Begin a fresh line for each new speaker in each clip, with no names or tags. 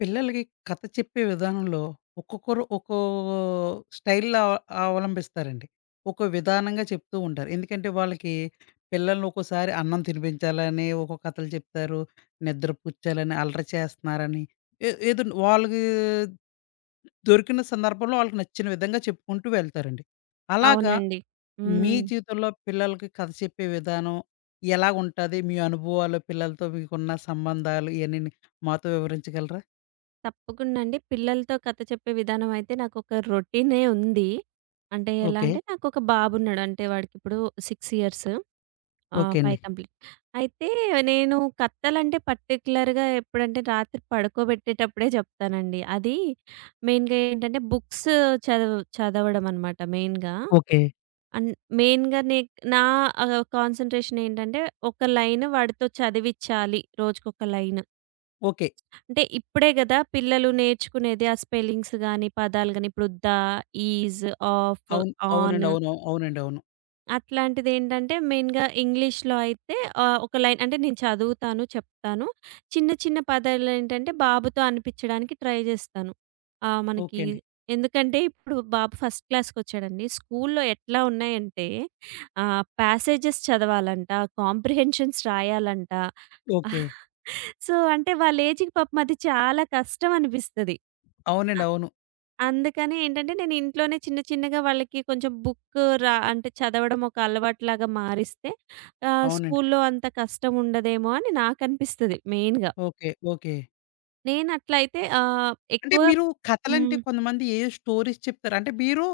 పిల్లలకి కథ చెప్పే విధానంలో ఒక్కొక్కరు ఒక్కో స్టైల్‌లో అవలంబిస్తారండి. ఒక్కో విధానంగా చెప్తూ ఉంటారు. ఎందుకంటే వాళ్ళకి పిల్లల్ని ఒక్కోసారి అన్నం తినిపించాలని ఒక్కో కథలు చెప్తారు. నిద్రపుచ్చాలని, అల్లరి చేస్తున్నారని ఏదో వాళ్ళకి దొరికిన సందర్భంలో వాళ్ళకి నచ్చిన విధంగా చెప్పుకుంటూ వెళ్తారండి. అలాగా
అవునండి.
మీ
హ్మ్.
జీవితంలో పిల్లలకి కథ చెప్పే విధానం ఎలాగుంటది? మీ అనుభవాలు పిల్లలతో మీకున్న సంబంధాలు ఇయన్నీని మాతో వివరించగలరా?
తప్పకుండా అండి. పిల్లలతో కథ చెప్పే విధానం అయితే నాకొక రొటీనే ఉంది. అంటే ఎలా
ఓకే.
అంటే నాకొక బాబున్నాడు. అంటే వాడికిప్పుడు 6 ఇయర్స్.
ఓకే అండి.
5 కంప్లీట్. అయితే నేను కథలంటే పర్టిక్యులర్‌గా ఎప్పుడంటే రాత్రి పడుకోబెట్టేటప్పుడే చెప్తానండి. అది మెయిన్‌గా ఏంటంటే బుక్స్ చదవడం అనమాట మెయిన్‌గా.
ఓకే.
అండ్ మెయిన్‌గా నా కాన్సంట్రేషన్ ఏంటంటే ఒక లైన్ వాడితో చదివిచ్చాలి రోజుకొక లైన్.
ఓకే.
అంటే ఇప్పుడే గదా పిల్లలు నేర్చుకునేది. ఆ స్పెల్లింగ్స్ గాని, పదాలు గాని ఇప్పుడు 'ద', 'ఈజ్', 'ఆఫ్',
అవును.
'ఆన్'
అవునండి. అవును. అవునండి. అవును.
అట్లాంటిదేంటంటే మెయిన్‌గా ఇంగ్లీష్‌లో అయితే ఒక లైన్ అంటే నేను చదువుతాను, చెప్తాను. చిన్న చిన్న పదాలేంటంటే బాబుతో అనిపిచ్చడానికి ట్రై జేస్తాను. మనకి
ఓకే అండి.
ఎందుకంటే ఇప్పుడు బాబు ఫస్ట్ క్లాస్‌కొచ్చాడండి. స్కూల్లో ఎట్లా ఉన్నాయంటే ప్యాసేజెస్ చదవాలంట, కాంప్రిహెన్షన్స్ రాయాలంట.
ఓకే.
సో, అంటే వాళ్ళ ఏజ్‌కి పాపం అది చాలా కష్టం అనిపిస్తది.
అవునండి. అవును.
అందుకని ఏంటంటే, నేను ఇంట్లోనే చిన్న చిన్నగా వాళ్ళకి కొంచెం బుక్ రా అంటే చదవడం ఒక అలవాటులాగా మారిస్తే
అవునండి.
స్కూల్లో అంత కష్టం ఉండదేమో అని నాకనిపిస్తది మెయిన్‌గా.
ఓకే. ఓకే.
నేనట్లయితే
అంటే
ఎక్కువ.
మీరు కథలంటే
హ్మ్.
కొంతమంది ఏయో స్టోరీస్ చెప్తారు. అంటే మీరు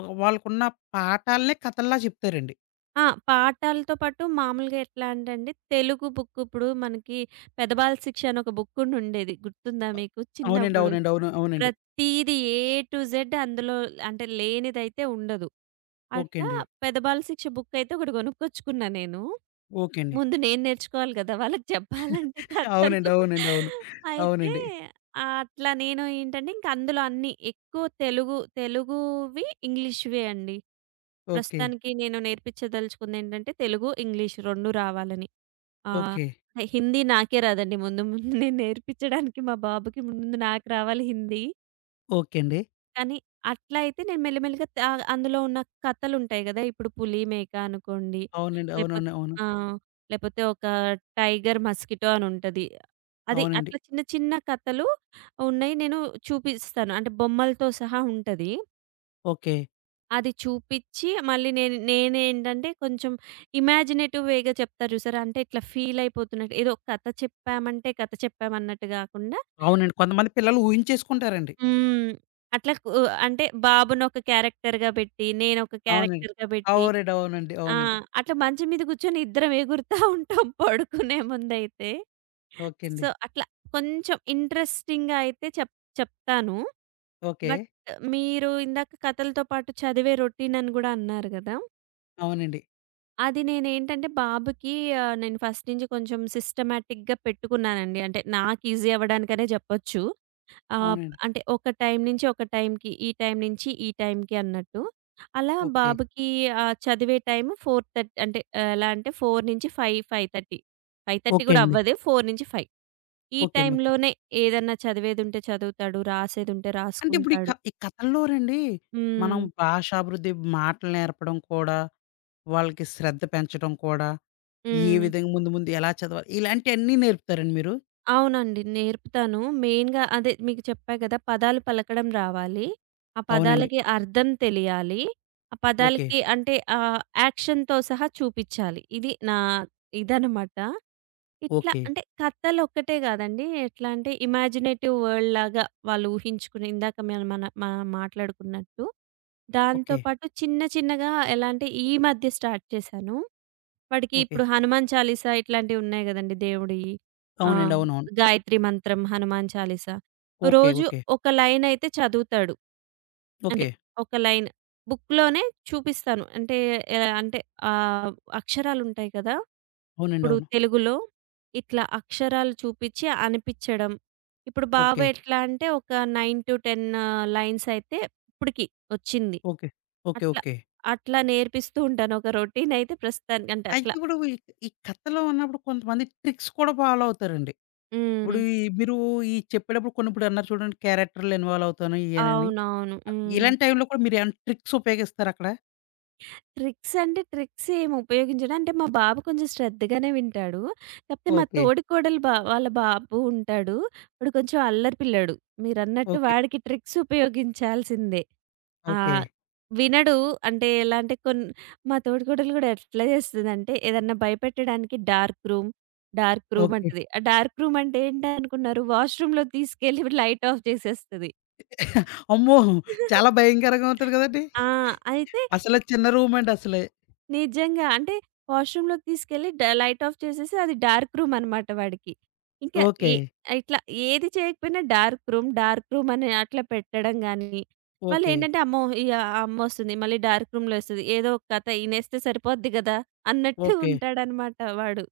ఒక వాళ్ళకున్న పాఠాలనే కథల్లా చెప్తారండి.
ఆ! పాఠాలతో పాటు మామూలుగా ఎట్లా అంటే అండి, తెలుగు బుక్ ఇప్పుడు మనకి 'పెదబాల శిక్ష' అని ఒక బుక్ ఉండుండేది. గుర్తుందా
అ
మీకు
అవునండి.
చిన్నప్పుడు?
అవునండి. అవును. అవునండి.
ప్రతీది ఏ టు జెడ్ అందులో అంటే లేనిదైతే ఉండదు.
ఓకే
అట్లా
అండి.
పెదబాల శిక్ష బుక్ అయితే ఒకటి కొనుక్కొచ్చుకున్నా నేను.
ఓకే అండి.
ముందు నేను నేర్చుకోవాలి కదా! వాళ్ళకి చెప్పాలంటే
అవునండి.
కథలు.
అవునండి. అవును.
అయితే
అవునండి.
అట్లా నేను ఏంటంటే ఇంక అందులో అన్నీ ఎక్కువ తెలుగు తెలుగువి, ఇంగ్లీష్‌వే అండి.
ఓకే.
ప్రస్తుతానికి నేను నేర్పించదలుచుకుందేంటంటే తెలుగు, ఇంగ్లీష్ 2 రావాలని. ఆహ్,
ఓకే.
హిందీ నాకే రాదండి, ముందు ముందు నేను నేర్పించడానికి మా బాబుకి ముందు నాకు రావాలి హిందీ.
ఓకే అండి.
కానీ అట్లా అయితే నేను మెల్లిమెల్లిగా అందులో ఉన్న కథలుంటాయి గదా! ఇప్పుడు 'పులి మేక' అనుకోండి.
అవునండి.
లేపోతే
అవునండి. అవును.
ఆ! లేపోతే ఒక 'టైగర్ మస్కిటో' అని ఉంటది. అది
అవునండి.
అట్లా చిన్న చిన్న కథలు ఉన్నాయి. నేను చూపిస్తాను. అంటే బొమ్మలతో సహా ఉంటది.
ఓకే.
అది చూపిచ్చి మళ్ళీ నేనేంటంటే కొంచెం ఇమాజినేటివ్ వే‌గా చెప్తా జూసారా? అంటే ఇట్లా ఫీల్ అయిపోతున్నట్టు ఏదో కథ చెప్పామంటే కథ చెప్పామన్నట్టు గాకుండా.
అవునండి. కొంతమంది పిల్లలు ఊహించేసుకుంటారండి.
హ్మ్. అట్లా అంటే బాబునొక క్యారెక్టర్‌గా పెట్టి, నేనొక
అవునండి.
క్యారెక్టర్‌గా పెట్టి
అవునండి. అవునండి.
ఆ!
అవునండి.
అట్లా మంచం మీద కూర్చొని ఇద్దరం ఎగురుతా ఉంటాం పడుకునే ముందైతే.
ఓకే
సో,
అండి.
అట్లా కొంచెం ఇంట్రెస్టింగ్‌గా అయితే చెప్తాను.
ఓకే.
బట్ మీరు ఇందాక కథలతో పాటు చదివే రొటీన్ అని గూడా అన్నారు గదా!
అవునండి.
అది నేనేంటంటే బాబుకి నేను ఫస్ట్ నుంచి కొంచెం సిస్టమాటిక్‌గా పెట్టుకున్నానండి. అంటే నాకు ఈజీ అవ్వడానికనే చెప్పొచ్చు. ఆహ్,
అవునండి.
అంటే ఒక టైం నుంచి ఒక టైంకి, ఈ టైం నుంచి ఈ టైంకి అన్నట్టు. అలా
ఓకే.
బాబుకి చదివే టైము 4:30 అంటే ఎలా అంటే 4 నుంచి 5, 5:30. 5:30
ఓకే
కూడా
అండి.
అవ్వదు. 4-5 ఈ
ఓకే అండి. ఓకే.
టైంలోనే ఏదన్నా చదివేదుంటే చదువుతాడు. రాసేదుంటే
అంటే ఇప్పుడు ఈ క
రాసుకుంటాడు.
ఈ కథల్లోనండి మనం
హ్మ్.
భాషాభివృద్ధి మాటలు నేర్పడం కూడా, వాళ్ళకి శ్రద్ధ పెంచడం కూడా, ఏ
హ్మ్.
విధంగా ముందు ముందు ఎలా చదవాలి ఇలాంటియన్నీ నేర్పుతారండి మీరు?
అవునండి. నేర్పుతాను. మెయిన్‌గా అదే మీకు చెప్పా కదా! పదాలు పలకడం రావాలి. ఆ
అవునండి.
పదాలకి అర్థం తెలియాలి. ఆ
ఓకే.
పదాలకి అంటే యాక్షన్‌తో సహా చూపిచ్చాలి. ఇది ఇదనమాట. ఇట్లా
ఓకే.
అంటే కథలొక్కటే కాదండి. ఎట్లా అంటే ఇమాజినేటివ్ వరల్డ్ లాగా వాళ్ళు ఊహించుకుని ఇందాక మనం మనం మాట్లాడుకున్నట్టు. దాంతో
ఓకే.
పాటు చిన్న చిన్నగా ఎలా అంటే ఈ మధ్య స్టార్ట్ చేశాను. వాడికి
ఓకే.
ఇప్పుడు 'హనుమాన్ చాలీసా' ఇట్లాంటివున్నాయి గదండీ దేవుడియి. ఆ!
అవునండి. అవునవును.
గాయత్రి మంత్రం, 'హనుమాన్ చాలీసా'
ఓకే.
రోజు
ఓకే.
ఒక లైనయితే చదువుతాడు. అంటే
ఓకే.
ఒక లైన్ బుక్‌లోనే చూపిస్తాను. అంటే ఎలా అంటే ఆహ్, అక్షరాలుంటాయి కదా!
అవునండి.
ఇప్పుడు
అవును.
తెలుగులో ఇట్లా అక్షరాలు చూపిచ్చి అనిపిచ్చడం. ఇప్పుడు బాబు
ఓకే.
ఎట్లా అంటే ఒక 9-10 లైన్సయితే ఇప్పటికి వచ్చింది.
ఓకే. ఓకే.
అట్లా
ఓకే.
అట్లా నేర్పిస్తూ ఉంటాను. ఒక రొటీనయితే ప్రస్తుతానికంటే
అయితే
అట్లా.
ఇప్పుడు ఈ ఈ కథలో ఉన్నప్పుడు కొంతమంది ట్రిక్స్ కూడా ఫాలో అవుతారండి.
హ్మ్.
ఇప్పుడు ఈ మీరు ఈ చెప్పేటప్పుడు కొన్ని ఇప్పుడు అన్నారు చూడండి క్యారెక్టర్‌లో ఇన్వాల్వ్ అవుతాను ఇయేనని.
అవునవును. హ్మ్.
ఇలాంటి టైంలో కూడా మీరేమైనా ట్రిక్స్ ఉపయోగిస్తారా అక్కడ?
ట్రిక్స్ అంటే ట్రిక్స్ ఏమి ఉపయోగించడం అంటే మా బాబు కొంచెం శ్రద్ధగానే వింటాడు. కాకపోతే మా
ఓకే.
తోడికోడలు వాళ్ళ బాబు ఉంటాడు. వాడు కొంచెం అల్లరి పిల్లాడు. మీరన్నట్టు
ఓకే.
వాడికి ట్రిక్స్ ఉపయోగించాల్సిందే.
ఓకే.
ఆహ్, వినడు, అంటే ఎలా అంటే కొన్ని మా తోడికోడలు కూడా ఎట్లా చేస్తదంటే ఏదన్నా భయపెట్టడానికి dark room, dark room
okay.
అంటది. ఆ డార్క్ రూమ్ అంటే ఏంటనుకున్నారు? వాష్‌రూమ్‌లోకి తీసుకెళ్ళి లైట్ ఆఫ్ చేసేస్తది.
అమ్మో! చాలా భయంకరంగా ఉంటది కదండీ!
ఆ! అయితే
అసలు చిన్న రూమండి అసలే.
నిజంగా. అంటే వాష్‌రూమ్‌లోకి తీసుకెళ్ళి లైట్ ఆఫ్ చేసేసి అది డార్క్ రూమ్ అనమాట వాడికి. ఇంకా
ఓకే.
ఏ ఇట్లా ఏది చేయకపోయినా డార్క్ రూమ్, డార్క్ రూమ్ అని అట్లా పెట్టడం గానీ,
ఓకే.
వాళ్ళేంటంటే అమ్మో! ఈ ఆ అమ్మొస్తుంది. మళ్ళీ డార్క్ రూమ్‌లో ఏస్తది. ఏదో ఒక కథ ఈనేస్తే సరిపోద్ది గదా! అన్నట్టు
ఓకే.
ఉంటాడనమాట వాడు.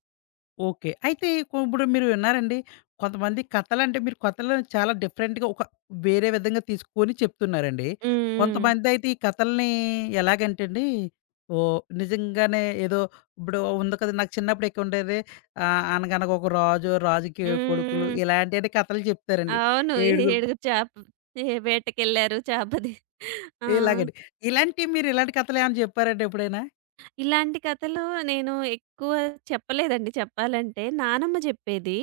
ఓకే. అయితే ఇప్పుడు మీరు విన్నారండి. కొంతమంది కథలంటే మీరు కథలను చాలా డిఫరెంట్‌గా ఒక వేరే విధంగా తీసుకొని చెప్తున్నారండి.
హ్మ్. హ్మ్.
కొంతమందైతే ఈ కథల్ని ఎలాగంటే అండి ఓహ్! నిజంగానే ఏదో ఇప్పుడు ఉంది కదా! నాకు చిన్నప్పుడు ఎక్కువుండేది అనగనగా ఒక రాజు, రాజుకి 7 కొడుకులు
హ్మ్. హ్మ్.
ఇలాంటియన్ని కథలు చెప్తారండి.
అవును.
ఏడుగురు
ఏడుగురు చేప ఏ వేటకెళ్లారు చేప ది ఆ!
ఇలాగండి. ఇలాంటియి మీరిలాంటి కథలేమన్నా చెప్పారండి ఎప్పుడైనా?
ఇలాంటి కథలు నేను ఎక్కువ చెప్పలేదండి చెప్పాలంటే. నానమ్మ జెప్పేది.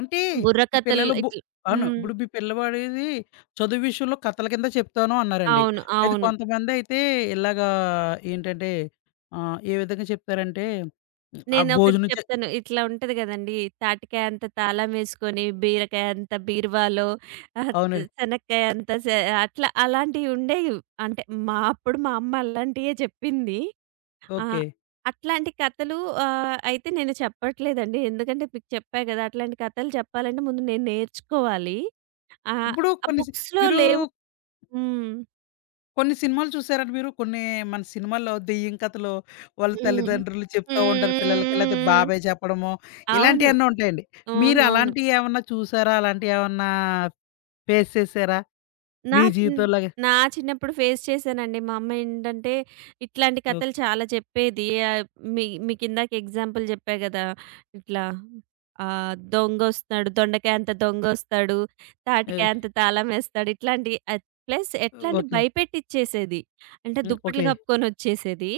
అంటే ఇప్పుడు
బుర్రకథలు
పిల్లలు
ఇట్లా.
అవును.
హ్మ్.
ఇప్పుడు మీ పిల్లవాడిది చదువు విషయంలో కథల కింద చెప్తాను అన్నారండి.
అవును.
అయితే
అవును.
కొంతమందయితే ఇలాగా ఏంటంటే ఏ విధంగా చెప్తారంటే ఆ
నేనొకటి
భోజనం చే
చెప్తాను. ఇట్లా ఉంటది గదండీ! తాటికాయ అంత తాళమేసుకొని, బీరకాయ అంత బీరువాలో, ఆహ్,
అవునండి.
శనక్కాయ అంత అట్లా అలాంటివి ఉండేవి. అంటే, మా అప్పుడు మా అమ్మ అలాంటియే చెప్పింది. ఆ!
ఓకే.
అట్లాంటి కథలు అయితే నేను చెప్పట్లేదండి. ఎందుకంటే మీకు చెప్పా గదా! అట్లాంటి కథలు చెప్పాలంటే ముందు నేను నేర్చుకోవాలి. ఆహ్,
ఇప్పుడు
ఆ
కొన్ని
బుక్స్‌లో
మీరు
లేవు. హ్మ్.
కొన్ని సినిమాలు చూసారండి మీరు? కొన్ని మన సినిమాల్లో దెయ్యం కథలు వాళ్ళ
హ్మ్.
తల్లిదండ్రులు చెప్తా ఉంటారు పిల్లలకి. లేతే
హ్మ్.
బాబాయ్ చెప్పడము
అవును.
ఇలాంటియన్నీ ఉంటాయండి. మీరు
అవునవును.
అలాంటియేమన్నా చూసారా? అలాంటియేమన్నా ఫేస్ చేసారా?
నా
మీ
చిన్
జీవితంలాగా?
నా చిన్నప్పుడు ఫేస్ చేశానండి. మా అమ్మ ఏంటంటే, ఇట్లాంటి కథలు
ఓకే.
చాలా చెప్పేది. ఆహ్, మీ మీకిందాక ఎగ్జాంపుల్ చెప్పా గదా! ఇట్లా దొంగొస్తాడు, దొండకాయంత దొంగొస్తాడు,
హ్మ్.
తాటికాయంత తాళమేస్తాడు ఇట్లాంటి. ప్లస్ ఎట్లా అంటే
ఓకే.
భయపెట్టిచ్చేసేది. అంటే
హ్మ్.
దుప్పట్లు
ఓకే.
కప్పుకొనొచ్చేసేది.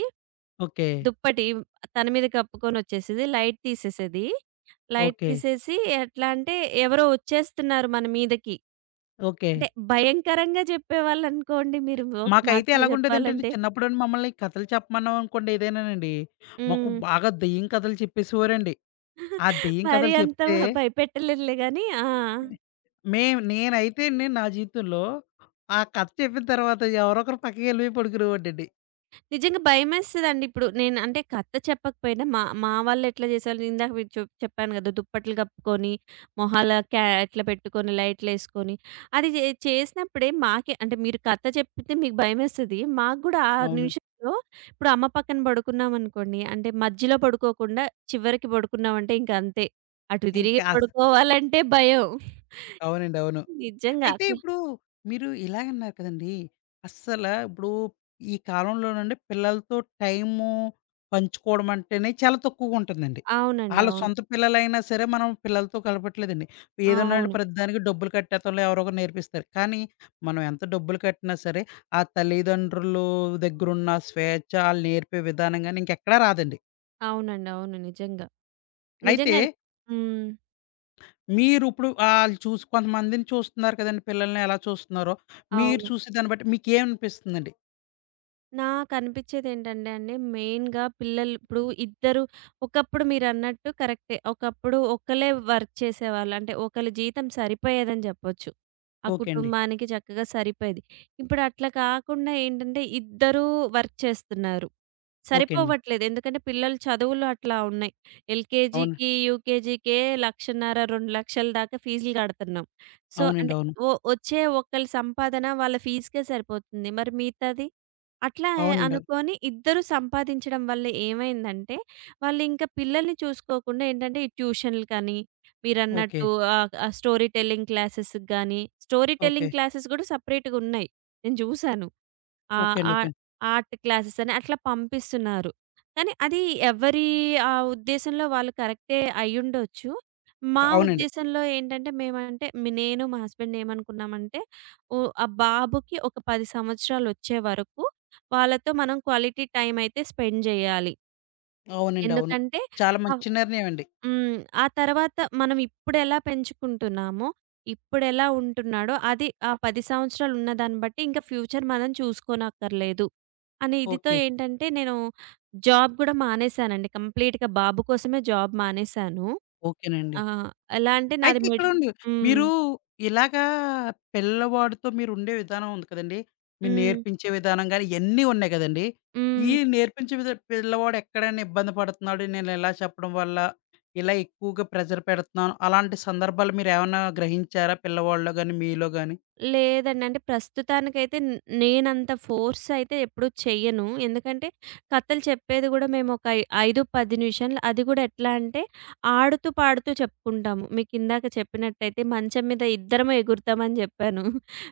ఓకే.
దుప్పటి తన మీద కప్పుకొనొచ్చేసేది. లైట్ తీసేసేది. Light
okay.
తీసేసి ఎట్లా అంటే ఎవరో వచ్చేస్తున్నారు మన మీదకి.
ఓకే.
అంటే భయంకరంగా జెప్పేవాళ్ళనుకోండి మీరు ఒక
మాకైతే
మాటలో
ఎలాగుండేదంటేండి
జెప్పాలంటే.
చిన్నప్పుడండి మమ్మల్ని కథలు చెప్పమన్నామనుకోండి ఏదైనానండి, మాకు
హ్మ్. మరీ
బాగా దెయ్యం కథలు చెప్పేసేవారండి. ఆ దెయ్యం కథలు
అంత
చెప్తే
భయపెట్టలేదులే గానీ. ఆ!
మేము నేనైతే అండి నా జీవితంలో ఆ కథ చెప్పిన తర్వాత ఎవరో ఒకరు పక్కకెళ్ళిపోయి పడుకునేవాడినండి.
నిజంగా భయమేస్తదండి. ఇప్పుడు నేను అంటే కథ చెప్పకపోయినా మా మా వాళ్ళెట్లా చేసేవాళ్ళు ఇందాక మీకు చెప్పాను గదా! దుప్పట్లు కప్పుకొని, మొహాల క్యా ఇట్లా పెట్టుకొని, లైట్‌లేసుకొని అది చేసినప్పుడే మాకే, అంటే మీరు కథ చెప్తే మీకు భయమేస్తది. మాకు గూడా ఆ
అవును.
నిమిషంలో ఇప్పుడు అమ్మ పక్కన పడుకున్నామనుకోండి, అంటే మధ్యలో పడుకోకుండా చివరికి పడుకున్నామంటే ఇంక అంతే. అటు తిరిగి
ఇంకా
పడుకోవాలంటే భయం.
అవునండి. అవును.
నిజంగా.
అయితే
అట్లా.
ఇప్పుడు మీరు ఇలాగన్నారు కదండీ! అస్సల ఇప్పుడు ఈ కాలంలోనండి పిల్లలతో టైము పంచుకోవడం అంటేనే చాలా తక్కువగుంటుందండి.
అవునండి.
ఆళ్ళ
అవును.
సొంత పిల్లలైనా సరే మనం పిల్లలతో కలపట్లేదండి. ఏదన్నా
అవును.
ప్రతిదానికి డబ్బులు కట్టేత్తంలో ఎవరో ఒకరు నేర్పిస్తారు. కానీ మనం ఎంత డబ్బులు కట్టినా సరే ఆ తల్లిదండ్రులు దగ్గరున్న స్వేచ్ఛ ఆళ్ళు నేర్పే విధానం గాని ఇంకెక్కడా రాదండి.
అవునండి. అవును. నిజంగా.
అయితే
నిజంగా. హ్మ్.
మీరు ఇప్పుడు ఆళ్ళు చూసి కొంతమందిని చూస్తున్నారు కదండీ! పిల్లల్ని ఎలా చూస్తున్నారో మీరు
అవును.
చూసే దాన్ని బట్టి మీకేమనిపిస్తుందండి?
నాకనిపిచ్చేదేంటంటే అండి, మెయిన్‌గా పిల్లలు ఇప్పుడు ఇద్దరు, ఒకప్పుడు మీరన్నట్టు కరెక్టే. ఒకప్పుడు ఒక్కళ్ళే వర్క్ చేసేవాళ్ళు. అంటే ఒకళ్ళ జీతం సరిపోయేదని జెప్పొచ్చు. ఆ
ఓకే అండి.
కుటుంబానికి చక్కగా సరిపోయేది. ఇప్పుడు అట్లా కాకుండా ఏంటంటే, ఇద్దరూ వర్క్ చేస్తున్నారు.
ఓకే అండి.
సరిపోవట్లేదు. ఎందుకంటే పిల్లలు చదువులు అట్లా ఉన్నాయి.
అవును.
ఎల్‌కేజీకి, యూకేజీకే 1,500,000, 2,00,000 దాకా ఫీజులు కడుతున్నాం. సో,
అవునండి.
అంటే
అవును.
వచ్చే ఒకళ్ళ సంపాదన వాళ్ళ ఫీజుకే సరిపోతుంది. మరి మిగతాది? అట్లా
అవునండి.
అనుకోని ఇద్దరు సంపాదించడం వల్ల ఏమైందంటే, వాళ్ళింకా పిల్లల్ని చూసుకోకుండా ఏంటంటే, ఈ ట్యూషన్‌లు కానీ,
ఓకే.
మీరన్నట్టు ఆహ్, ఆహ్, స్టోరీ టెల్లింగ్ క్లాసెస్‌కి గానీ, స్టోరీ
ఓకే.
టెల్లింగ్ క్లాసెస్ గూడా సెపరేట్‌గున్నాయి. నేను జూసాను. ఆ!
ఓకే అండి. ఓకే
ఆహ్,
అండి.
ఆర్ట్ క్లాసెస్ అని అట్లా పంపిస్తున్నారు. కానీ అది ఎవరి ఉద్దేశంలో వాళ్ళు కరెక్టే అయ్యుండొచ్చు. మా
అవునండి.
ఉద్దేశంలో ఏంటంటే మేమంటే మి నేను మా హస్బెండ్ ఏమనుకున్నామంటే ఓ ఆ బాబుకి ఒక 10 సంవత్సరాలొచ్చే వరకు వాళ్ళతో మనం క్వాలిటీ టైమ్ అయితే స్పెండ్ జేయాలి.
అవునండి. అవును.
ఎందుకంటే
చాలా
ఆ.
మంచి నిర్ణయం అండి.
హ్మ్. ఆ తర్వాత మనం ఇప్పుడెలా పెంచుకుంటున్నామో, ఇప్పుడెలా ఉంటున్నాడో అది ఆ 10 సంవత్సరాలు ఉన్న దాన్ని బట్టి ఇంకా ఫ్యూచర్ మనం చూసుకోనక్కర్లేదు. అనే ఇదితో
ఓకే.
ఏంటంటే నేను జాబ్ గూడా మానేశానండి. కంప్లీట్‌గా బాబు కోసమే జాబ్ మానేశాను.
ఓకేనండి.
ఆహ్, ఎలా అంటే నాది
అయితే
మిడిల్.
ఇక్కడండి
హ్మ్.
మీరు ఇలాగా పిల్లవాడితో మీరుండే విధానం ఉంది కదండీ. మీరు
హ్మ్.
నేర్పించే విధానం గాని ఇయన్నీ ఉన్నాయి కదండీ. ఈ
హ్మ్.
నేర్పించే పిల్లవాడు ఎక్కడైనా ఇబ్బంది పడుతున్నాడు. నేను ఇలా చెప్పడం వల్ల, ఇలా ఎక్కువగా ప్రెషర్ పెడుతున్నాను. అలాంటి సందర్భాలు మీరేమన్నా గ్రహించారా పిల్లవాడిలో గాని, మీలో గాని?
లేదండి. అంటే ప్రస్తుతానికైతే నేనంత ఫోర్స్ అయితే ఎప్పుడూ చెయ్యను. ఎందుకంటే, కథలు చెప్పేది గూడా మేమొక 5, 10 నిమిషాలు. అది గూడా ఎట్లా అంటే, ఆడుతూ, పాడుతూ చెప్పుకుంటాము. మీకిందాక చెప్పినట్టయితే మంచం మీద ఇద్దరము ఎగురుతామని జెప్పాను.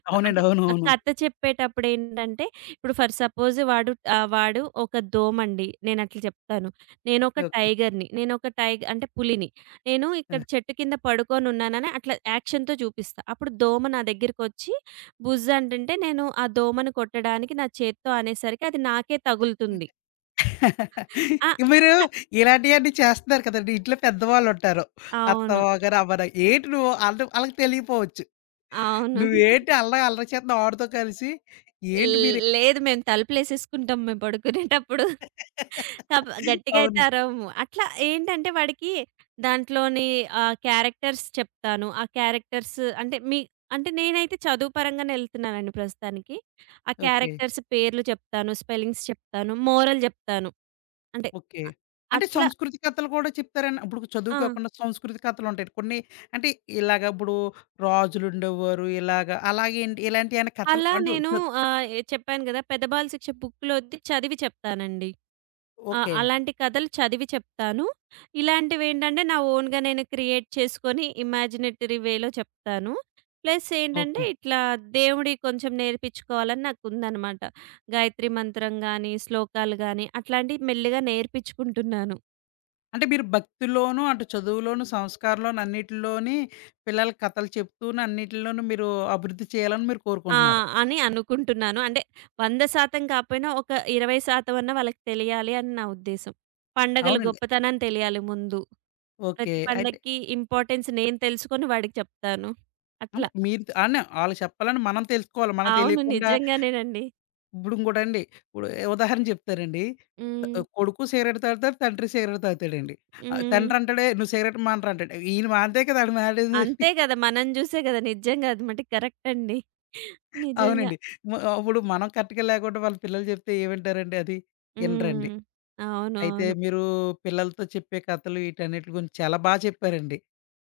అవునండి.
అంటే,
అవును.
ఆ
అవును.
కథ చెప్పేటప్పుడేంటంటే, ఇప్పుడు ఫర్ సపోజ్ వాడు, వాడు ఒక దోమండి. నేనట్లా చెప్తాను. నేనొక
ఓకే.
టైగర్‌ని. నేనొక టైగ్ అంటే పులిని. నేను
ఆ!
ఇక్కడ చెట్టు కింద పడుకొనున్నానని అట్లా యాక్షన్‌తో చూపిస్తా. అప్పుడు దోమ నా దగ్గరికొచ్చి బుజ్ అంటుంటే నేను ఆ దోమను కొట్టడానికి నా చేత్తో అనేసరికి అది నాకే తగులుతుంది. ఆ!
మీరు
అట్లా.
ఇలాంటియన్నీ చేస్తున్నారు కదండీ! ఇంట్లో పెద్దవాళ్ళుంటారు.
అవును.
అత్తమావగారు, అమ్మగారు ఏంటి నువ్వు ఆళ్ళకి తెలియపోవచ్చు.
అవును.
నువ్వేంటి అల్లరి అల్లరి చేత్తున్నావు ఆడితో కలిసి? ఏంటి మీరు
లేదు, మేము తలుపులేసేసుకుంటాం మేము పడుకునేటప్పుడు. తబ్ గట్టిగా అయితే
అవును.
అరవము. అట్లా ఏంటంటే వాడికి దాంట్లోని క్యారెక్టర్స్ చెప్తాను. ఆ క్యారెక్టర్స్ అంటే అంటే నేనైతే చదువు పరంగానే ఎళ్తున్నానండి ప్రస్తుతానికి. ఆ
ఓకే.
క్యారెక్టర్స్ పేర్లు చెప్తాను. స్పెల్లింగ్స్ చెప్తాను. మోరల్ చెప్తాను. అంటే
ఓకే.
అ
అంటే
అట్లా.
సంస్కృతి కథలు కూడా చెప్తారని ఇప్పుడు చదువు
ఆ!
కాకుండా సంస్కృతి కథలుంటాయి. కొన్ని అంటే ఇలాగ ఇప్పుడు రాజులుండేవారు ఇలాగ అలాగేంటి ఇలాంటియేమైనా కథలు
అలా
అంటే
నేను
చ
ఆహ్, ఎ చెప్పాను గదా! పెద్దబాల శిక్ష బుక్‌లోది చదివి చెప్తానండి. ఆ!
ఓకే.
అలాంటి కథలు చదివి చెప్తాను. ఇలాంటివేంటంటే నా ఓన్‌గా నేను క్రియేట్ చేసుకొని ఇమాజినేటరీ వేలో చెప్తాను. ప్లస్ ఏంటంటే
ఓకే.
ఇట్లా దేవుడియి కొంచెం నేర్పించుకోవాలని నాకుందనమాట. గాయత్రి మంత్రం గాని, శ్లోకాలు గాని అట్లాంటియి మెల్లిగా నేర్పించుకుంటున్నాను.
అంటే మీరు భక్తిలోను, అటు చదువులోను, సంస్కారంలోను అన్నిటిలోని పిల్లలకి కథలు చెప్తూను అన్నిటిలోనూ మీరు అభివృద్ధి చేయాలని మీరు
ఆ!
కోరుకుంటున్నారు.
అని అనుకుంటున్నాను. అంటే 100% కాపోయినా ఒక 20% అన్నా వాళ్ళకి తెలియాలి అని నా ఉద్దేశం. పండగల
అవునండి.
గొప్పతనం తెలియాలి ముందు.
ఓకే.
ప్రతి
అయితే
పండక్కి ఇంపార్టెన్స్ నేను తెలుసుకొని వాడికి చెప్తాను. అట్లా.
అంటే మీరు అనే ఆళ్ళు చెప్పాలని మనం తెలుసుకోవాలి. మనం
అవును.
తెలియకుండా
నిజంగానేనండి.
ఇప్పుడు ఇంకోటండి ఇప్పుడు ఉదాహరణ చెప్తానండి.
హ్మ్.
కొడుకు సిగరెట్ తాగుతాడు. తండ్రి సిగరెట్ తాగుతాడండి.
హ్మ్.
తండ్రి అంటాడు "ఏయ్! నువ్వు సిగరెట్ మానరా" అంటాడు. ఈయన మానితే కదా ఆడు మానేది.
అంతే గదా! మనం జూసే గదా! నిజంగా అది మటికి కరెక్ట్ అండి. నిజంగా.
అవునండి. అప్పుడు మనం కరెక్ట్‌గా లేకుండా వాళ్ళ పిల్లలు చెప్తే ఏమంటారండి అది? వినరండి.
హ్మ్.
అయితే
అవునవును.
మీరు పిల్లలతో చెప్పే కథలు వీటన్నిటి గురించి చాలా బాగా చెప్పారండి.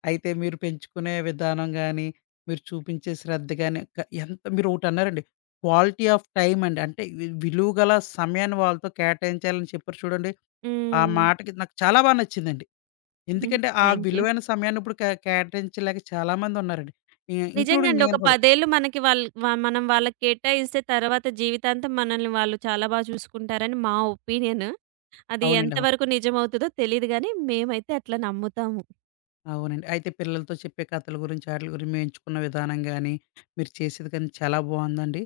అయితే మీరు పెంచుకునే విధానం గాని, మీరు చూపించే శ్రద్ధ గాని, ఎంత మీరొకటన్నారండి. క్వాలిటీ ఆఫ్ టైమ్ అండి. అంటే విలువ గల సమయాన్ని వాళ్ళతో కేటాయించాలని చెప్పారు చూడండి. ఆ
హ్మ్.
మాటకి నాకు చాలా బాగా నచ్చిందండి. ఎందుకంటే ఆ
థాంక్ యూ.
విలువైన సమయాన్ని ఇప్పుడు కేటాయించలేక చాలామందున్నారండి.
నిజంగా
ఇంక్లూడింగ్
అండి. ఒక
నేను కూడా.
10 ఏళ్ళు మనకి వాళ్ళు వ మనం వాళ్ళకి కేటాయిస్తే తర్వాత జీవితాంతం మనల్ని వాళ్ళు చాలా చూసుకుంటారని మా ఒపీనియన్. అది
అవునండి. అవును.
ఎంతవరకు నిజమవుతదో తెలీదు గానీ, మేమైతే అట్లా నమ్ముతాము.
అవునండి. అయితే పిల్లలతో చెప్పే కథల గురించి, ఆటిల గురించి మేము ఎంచుకున్న విధానం గాని, మీరు చేసేది కానీ చాలా బావుందండి.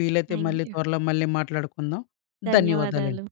వీలైతే
థాంక్
మళ్ళీ
యూ.
త్వరలో మళ్ళీ మాట్లాడుకుందాం.
ధన్యవాదాలు.
ధన్యవాదాలండి.